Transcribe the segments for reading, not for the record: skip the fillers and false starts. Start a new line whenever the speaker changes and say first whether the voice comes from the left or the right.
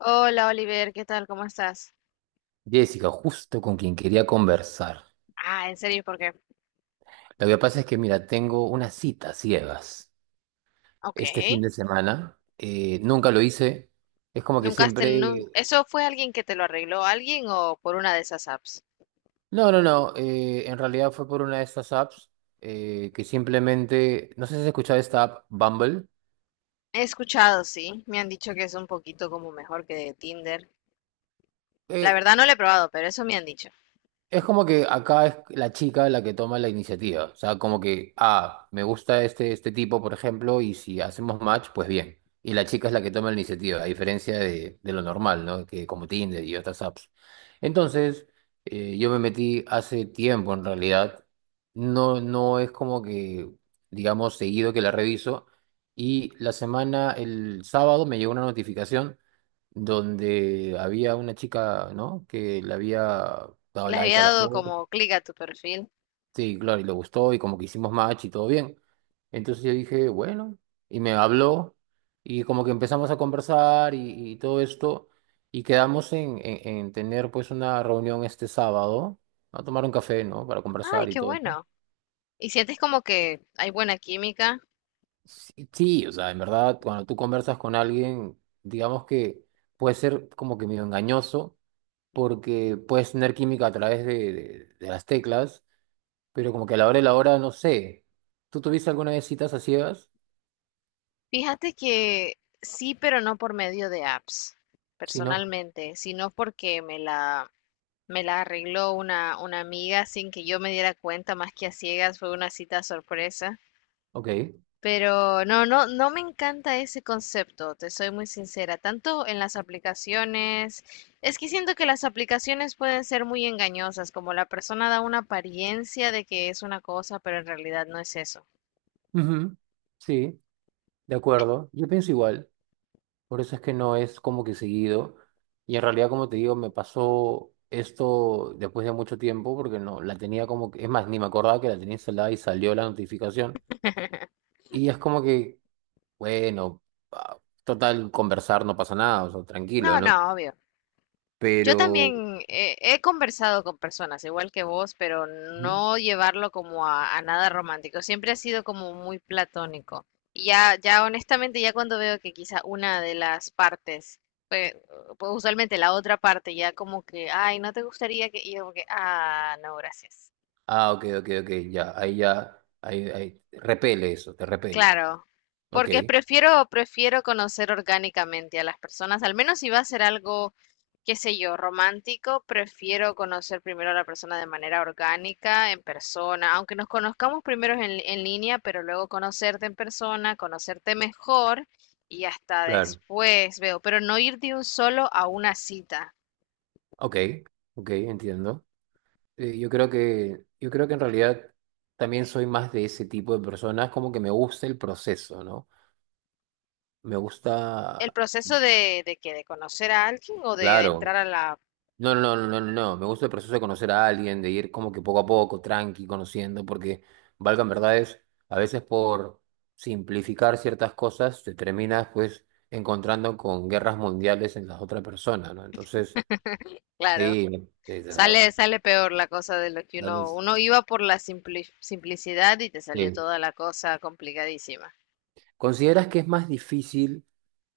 left: Hola Oliver, ¿qué tal? ¿Cómo estás?
right: Jessica, justo con quien quería conversar.
left: Ah, ¿en serio? Porque,
right: Lo que pasa es que, mira, tengo una cita a ciegas
left: ok.
right: este fin de semana. Nunca lo hice. Es como que
left: Nunca has
right: siempre...
left: tenido... ¿Eso fue alguien que te lo arregló alguien o por una de esas apps?
right: No, no, no. En realidad fue por una de estas apps que simplemente... No sé si has escuchado esta app, Bumble.
left: He escuchado, sí. Me han dicho que es un poquito como mejor que Tinder. La
right: Eh,
left: verdad no lo he probado, pero eso me han dicho.
right: Es como que acá es la chica la que toma la iniciativa. O sea, como que, ah, me gusta este tipo, por ejemplo, y si hacemos match, pues bien. Y la chica es la que toma la iniciativa, a diferencia de lo normal, ¿no? Que como Tinder y otras apps. Entonces, yo me metí hace tiempo en realidad. No, no es como que, digamos, seguido que la reviso. Y la semana, el sábado, me llegó una notificación donde había una chica, ¿no? Que le había dado
left: Le
right: like
left: había
right: a la
left: dado
right: foto.
left: como clic a tu perfil.
right: Sí, claro, y le gustó y como que hicimos match y todo bien. Entonces yo dije, bueno, y me habló y como que empezamos a conversar y todo esto y quedamos en tener pues una reunión este sábado, a tomar un café, ¿no? Para
left: Ay,
right: conversar y
left: qué
right: todo eso.
left: bueno. Y sientes como que hay buena química.
right: Sí, sí, o sea, en verdad, cuando tú conversas con alguien, digamos que puede ser como que medio engañoso porque puedes tener química a través de las teclas, pero como que a la hora de la hora, no sé. ¿Tú tuviste alguna vez citas a ciegas?
left: Fíjate que sí, pero no por medio de apps,
right: Si Sí. No,
left: personalmente, sino porque me la... Me la arregló una amiga sin que yo me diera cuenta, más que a ciegas, fue una cita sorpresa.
right: ok.
left: Pero no, no, no me encanta ese concepto, te soy muy sincera, tanto en las aplicaciones, es que siento que las aplicaciones pueden ser muy engañosas, como la persona da una apariencia de que es una cosa, pero en realidad no es eso.
right: Ujú. Sí, de acuerdo. Yo pienso igual, por eso es que no es como que seguido. Y en realidad, como te digo, me pasó esto después de mucho tiempo, porque no, la tenía como que, es más, ni me acordaba que la tenía instalada y salió la notificación. Y es como que, bueno, ah, total, conversar no pasa nada, o sea, tranquilo,
left: No,
right: ¿no?
left: no, obvio. Yo
right: Pero...
left: también he conversado con personas igual que vos, pero no llevarlo como a nada romántico. Siempre ha sido como muy platónico. Y ya, ya honestamente, ya cuando veo que quizá una de las partes, pues, pues usualmente la otra parte, ya como que, ay, no te gustaría que, y yo como que, ah, no, gracias.
right: Ah, ok, ok, ok, ya, ahí, ahí, repele eso, te repele.
left: Claro,
right: Ok,
left: porque prefiero, prefiero conocer orgánicamente a las personas, al menos si va a ser algo, qué sé yo, romántico, prefiero conocer primero a la persona de manera orgánica, en persona, aunque nos conozcamos primero en línea, pero luego conocerte en persona, conocerte mejor y hasta
right: claro,
left: después veo, pero no ir de un solo a una cita.
right: ok, ok, entiendo. Yo creo que en realidad también soy más de ese tipo de personas, como que me gusta el proceso, ¿no? Me gusta,
left: El proceso de que de conocer a alguien o de entrar
right: claro,
left: a la,
right: no, no, no, no, no, no. Me gusta el proceso de conocer a alguien, de ir como que poco a poco, tranqui, conociendo, porque valgan verdades, a veces por simplificar ciertas cosas te terminas pues encontrando con guerras mundiales en las otras personas, ¿no? Entonces,
left: claro.
right: sí,
left: Sale, sale peor la cosa de lo que
right: dale,
left: uno iba por la simplicidad y te salió
right: sí.
left: toda la cosa complicadísima.
right: ¿Consideras que es más difícil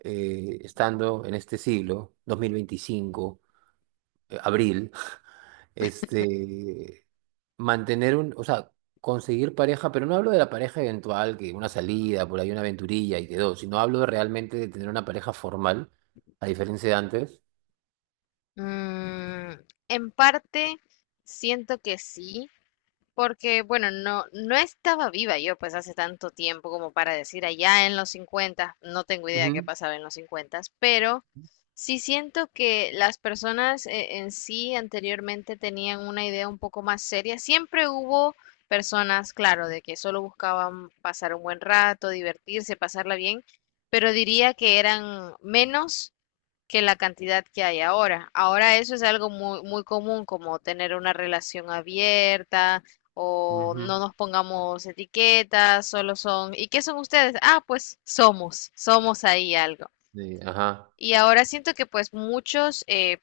right: estando en este siglo, 2025, abril? Este, mantener un, o sea, conseguir pareja, pero no hablo de la pareja eventual, que una salida, por ahí una aventurilla y quedó, sino hablo realmente de tener una pareja formal, a diferencia de antes.
left: Mm, en parte, siento que sí. Porque, bueno, no, no estaba viva yo pues hace tanto tiempo como para decir allá en los 50. No tengo idea qué
right: Ujú,
left: pasaba en los 50, pero sí siento que las personas en sí anteriormente tenían una idea un poco más seria. Siempre hubo personas, claro, de que solo buscaban pasar un buen rato, divertirse, pasarla bien, pero diría que eran menos que la cantidad que hay ahora. Ahora eso es algo muy, muy común, como tener una relación abierta o no
right: ujú.
left: nos pongamos etiquetas, solo son, ¿y qué son ustedes? Ah, pues somos, somos ahí algo.
right: Ajá.
left: Y ahora siento que pues muchos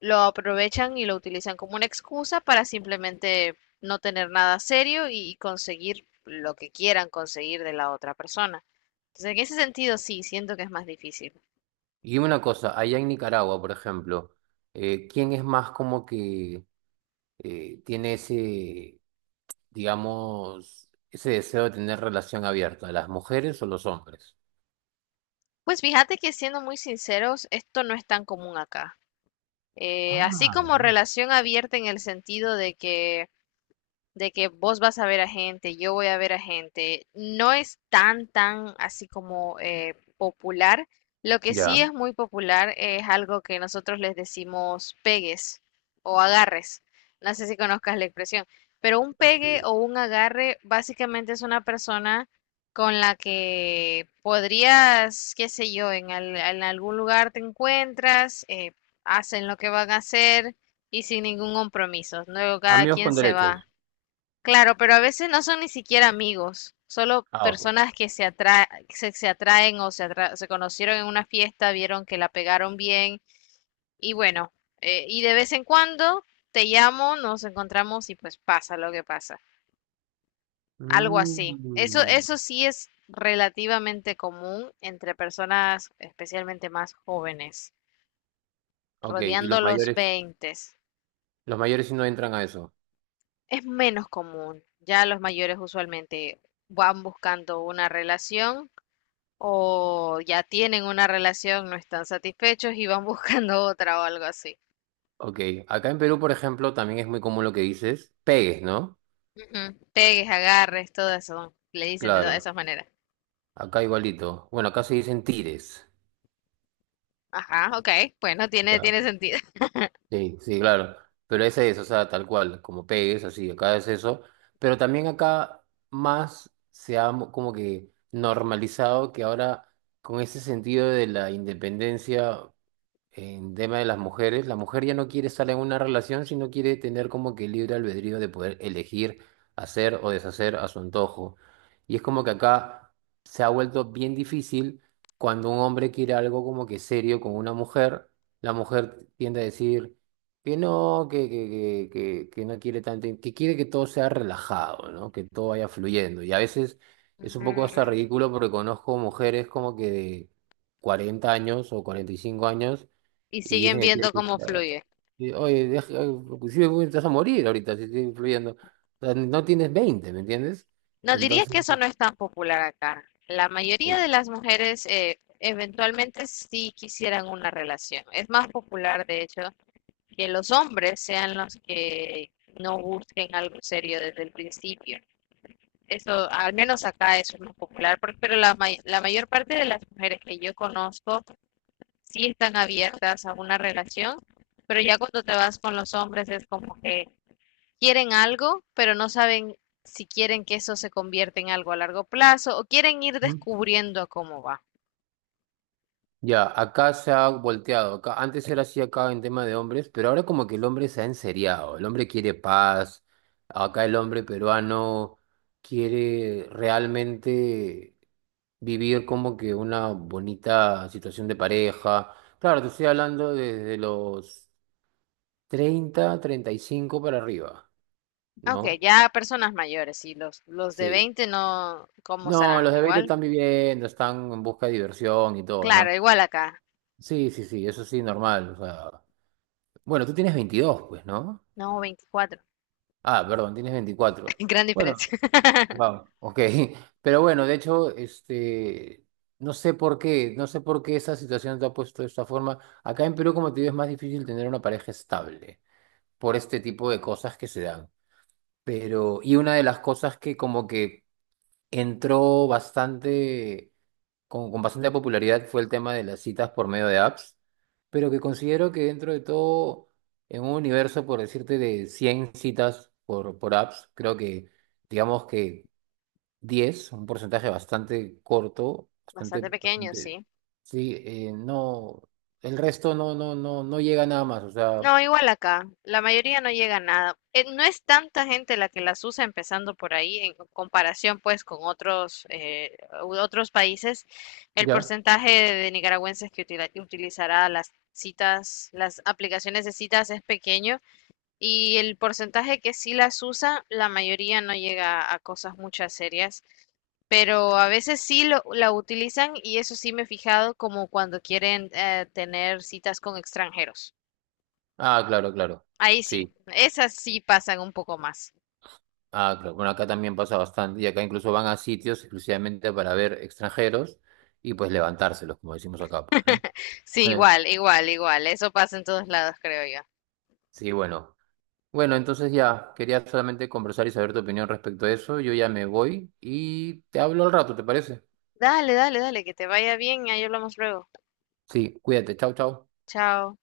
left: lo aprovechan y lo utilizan como una excusa para simplemente no tener nada serio y conseguir lo que quieran conseguir de la otra persona. Entonces, en ese sentido, sí, siento que es más difícil.
right: Y dime una cosa, allá en Nicaragua, por ejemplo, ¿quién es más como que tiene ese, digamos, ese deseo de tener relación abierta, las mujeres o los hombres?
left: Pues fíjate que siendo muy sinceros, esto no es tan común acá. Así
right: Ah,
left: como
right: bien.
left: relación abierta en el sentido de que vos vas a ver a gente, yo voy a ver a gente, no es tan, tan así como popular. Lo que sí
right: Ya.
left: es muy popular es algo que nosotros les decimos pegues o agarres. No sé si conozcas la expresión, pero un pegue
right: Sí.
left: o un agarre básicamente es una persona con la que podrías, qué sé yo, en, en algún lugar te encuentras, hacen lo que van a hacer y sin ningún compromiso. Luego cada
right: Amigos
left: quien
right: con
left: se va.
right: derechos.
left: Claro, pero a veces no son ni siquiera amigos, solo
right: Ah, ok.
left: personas que se atraen o se conocieron en una fiesta, vieron que la pegaron bien y bueno, y de vez en cuando te llamo, nos encontramos y pues pasa lo que pasa, algo así. Eso,
right: Mm.
left: eso sí es relativamente común entre personas especialmente más jóvenes,
right: Ok, y los
left: rodeando los
right: mayores,
left: 20.
right: los mayores sí no entran a eso.
left: Es menos común, ya los mayores usualmente van buscando una relación. O ya tienen una relación, no están satisfechos y van buscando otra o algo así.
right: Ok, acá en Perú, por ejemplo, también es muy común lo que dices, pegues, ¿no?
left: Ujú. Pegues, agarres, todo eso. Le dicen de todas
right: Claro,
left: esas maneras.
right: acá igualito. Bueno, acá se dicen tires.
left: Ajá, ok. Bueno, tiene,
right: Ya.
left: tiene sentido.
right: Sí, sí, claro. Pero ese es, o sea, tal cual, como pegues, así, acá es eso. Pero también acá más se ha como que normalizado que ahora, con ese sentido de la independencia. En tema de las mujeres, la mujer ya no quiere estar en una relación, sino quiere tener como que libre albedrío de poder elegir hacer o deshacer a su antojo. Y es como que acá se ha vuelto bien difícil cuando un hombre quiere algo como que serio con una mujer, la mujer tiende a decir que no, que no quiere tanto, que quiere que todo sea relajado, ¿no? Que todo vaya fluyendo. Y a veces es un poco hasta
left: Mm.
right: ridículo porque conozco mujeres como que de 40 años o 45 años
left: Y
right: y
left: siguen
right: dicen que quieren
left: viendo
right: que
left: cómo fluye.
right: y, oye, inclusive güey, te vas a morir ahorita si sigues influyendo. O sea, no tienes 20, ¿me entiendes?
left: No dirías que
right: Entonces,
left: eso no es tan popular acá. La mayoría
right: uy.
left: de las mujeres eventualmente sí quisieran una relación. Es más popular, de hecho, que los hombres sean los que no busquen algo serio desde el principio. Eso, al menos acá eso es más popular, pero la, may la mayor parte de las mujeres que yo conozco sí están abiertas a una relación, pero ya cuando te vas con los hombres es como que quieren algo, pero no saben si quieren que eso se convierta en algo a largo plazo o quieren ir
right: Ujú.
left: descubriendo cómo va.
right: Ya, acá se ha volteado. Acá, antes era así acá en tema de hombres, pero ahora como que el hombre se ha enseriado. El hombre quiere paz. Acá el hombre peruano quiere realmente vivir como que una bonita situación de pareja. Claro, te estoy hablando desde los 30, 35 para arriba,
left: Ok,
right: ¿no?
left: ya personas mayores y los de
right: Sí.
left: 20 no, ¿cómo
right: No, los
left: serán?
right: de 20
left: Igual.
right: están viviendo, están en busca de diversión y todo, ¿no?
left: Claro, igual acá.
right: Sí, sí, sí, eso sí, normal. O sea, bueno, tú tienes 22 pues, ¿no?
left: No, 24.
right: Ah, perdón, tienes 24.
left: Gran
right: Bueno,
left: diferencia.
right: wow, ok. Pero bueno, de hecho, este, no sé por qué esa situación te ha puesto de esta forma. Acá en Perú, como te digo, es más difícil tener una pareja estable por este tipo de cosas que se dan. Pero, y una de las cosas que como que entró bastante con bastante popularidad fue el tema de las citas por medio de apps, pero que considero que dentro de todo, en un universo, por decirte, de 100 citas por apps, creo que, digamos que 10, un porcentaje bastante corto, bastante,
left: Bastante pequeño,
right: bastante,
left: sí.
right: sí, no, el resto no llega nada más, o sea,
left: No, igual acá, la mayoría no llega a nada. No es tanta gente la que las usa empezando por ahí, en comparación pues con otros, otros países. El
right: ¿ya?
left: porcentaje de nicaragüenses que utilizará las citas, las aplicaciones de citas es pequeño y el porcentaje que sí las usa, la mayoría no llega a cosas muchas serias. Pero a veces sí lo, la utilizan y eso sí me he fijado como cuando quieren tener citas con extranjeros.
right: Ah, claro, claro,
left: Ahí sí,
right: sí.
left: esas sí pasan un poco más.
right: Ah, claro. Bueno, acá también pasa bastante y acá incluso van a sitios exclusivamente para ver extranjeros y pues levantárselos, como decimos acá, pues, ¿no?
left: Sí,
right: Eh,
left: igual, igual, igual. Eso pasa en todos lados, creo yo.
right: sí, bueno. Bueno, entonces ya, quería solamente conversar y saber tu opinión respecto a eso. Yo ya me voy y te hablo al rato, ¿te parece?
left: Dale, dale, dale, que te vaya bien y ahí hablamos luego.
right: Sí, cuídate. Chau, chau.
left: Chao.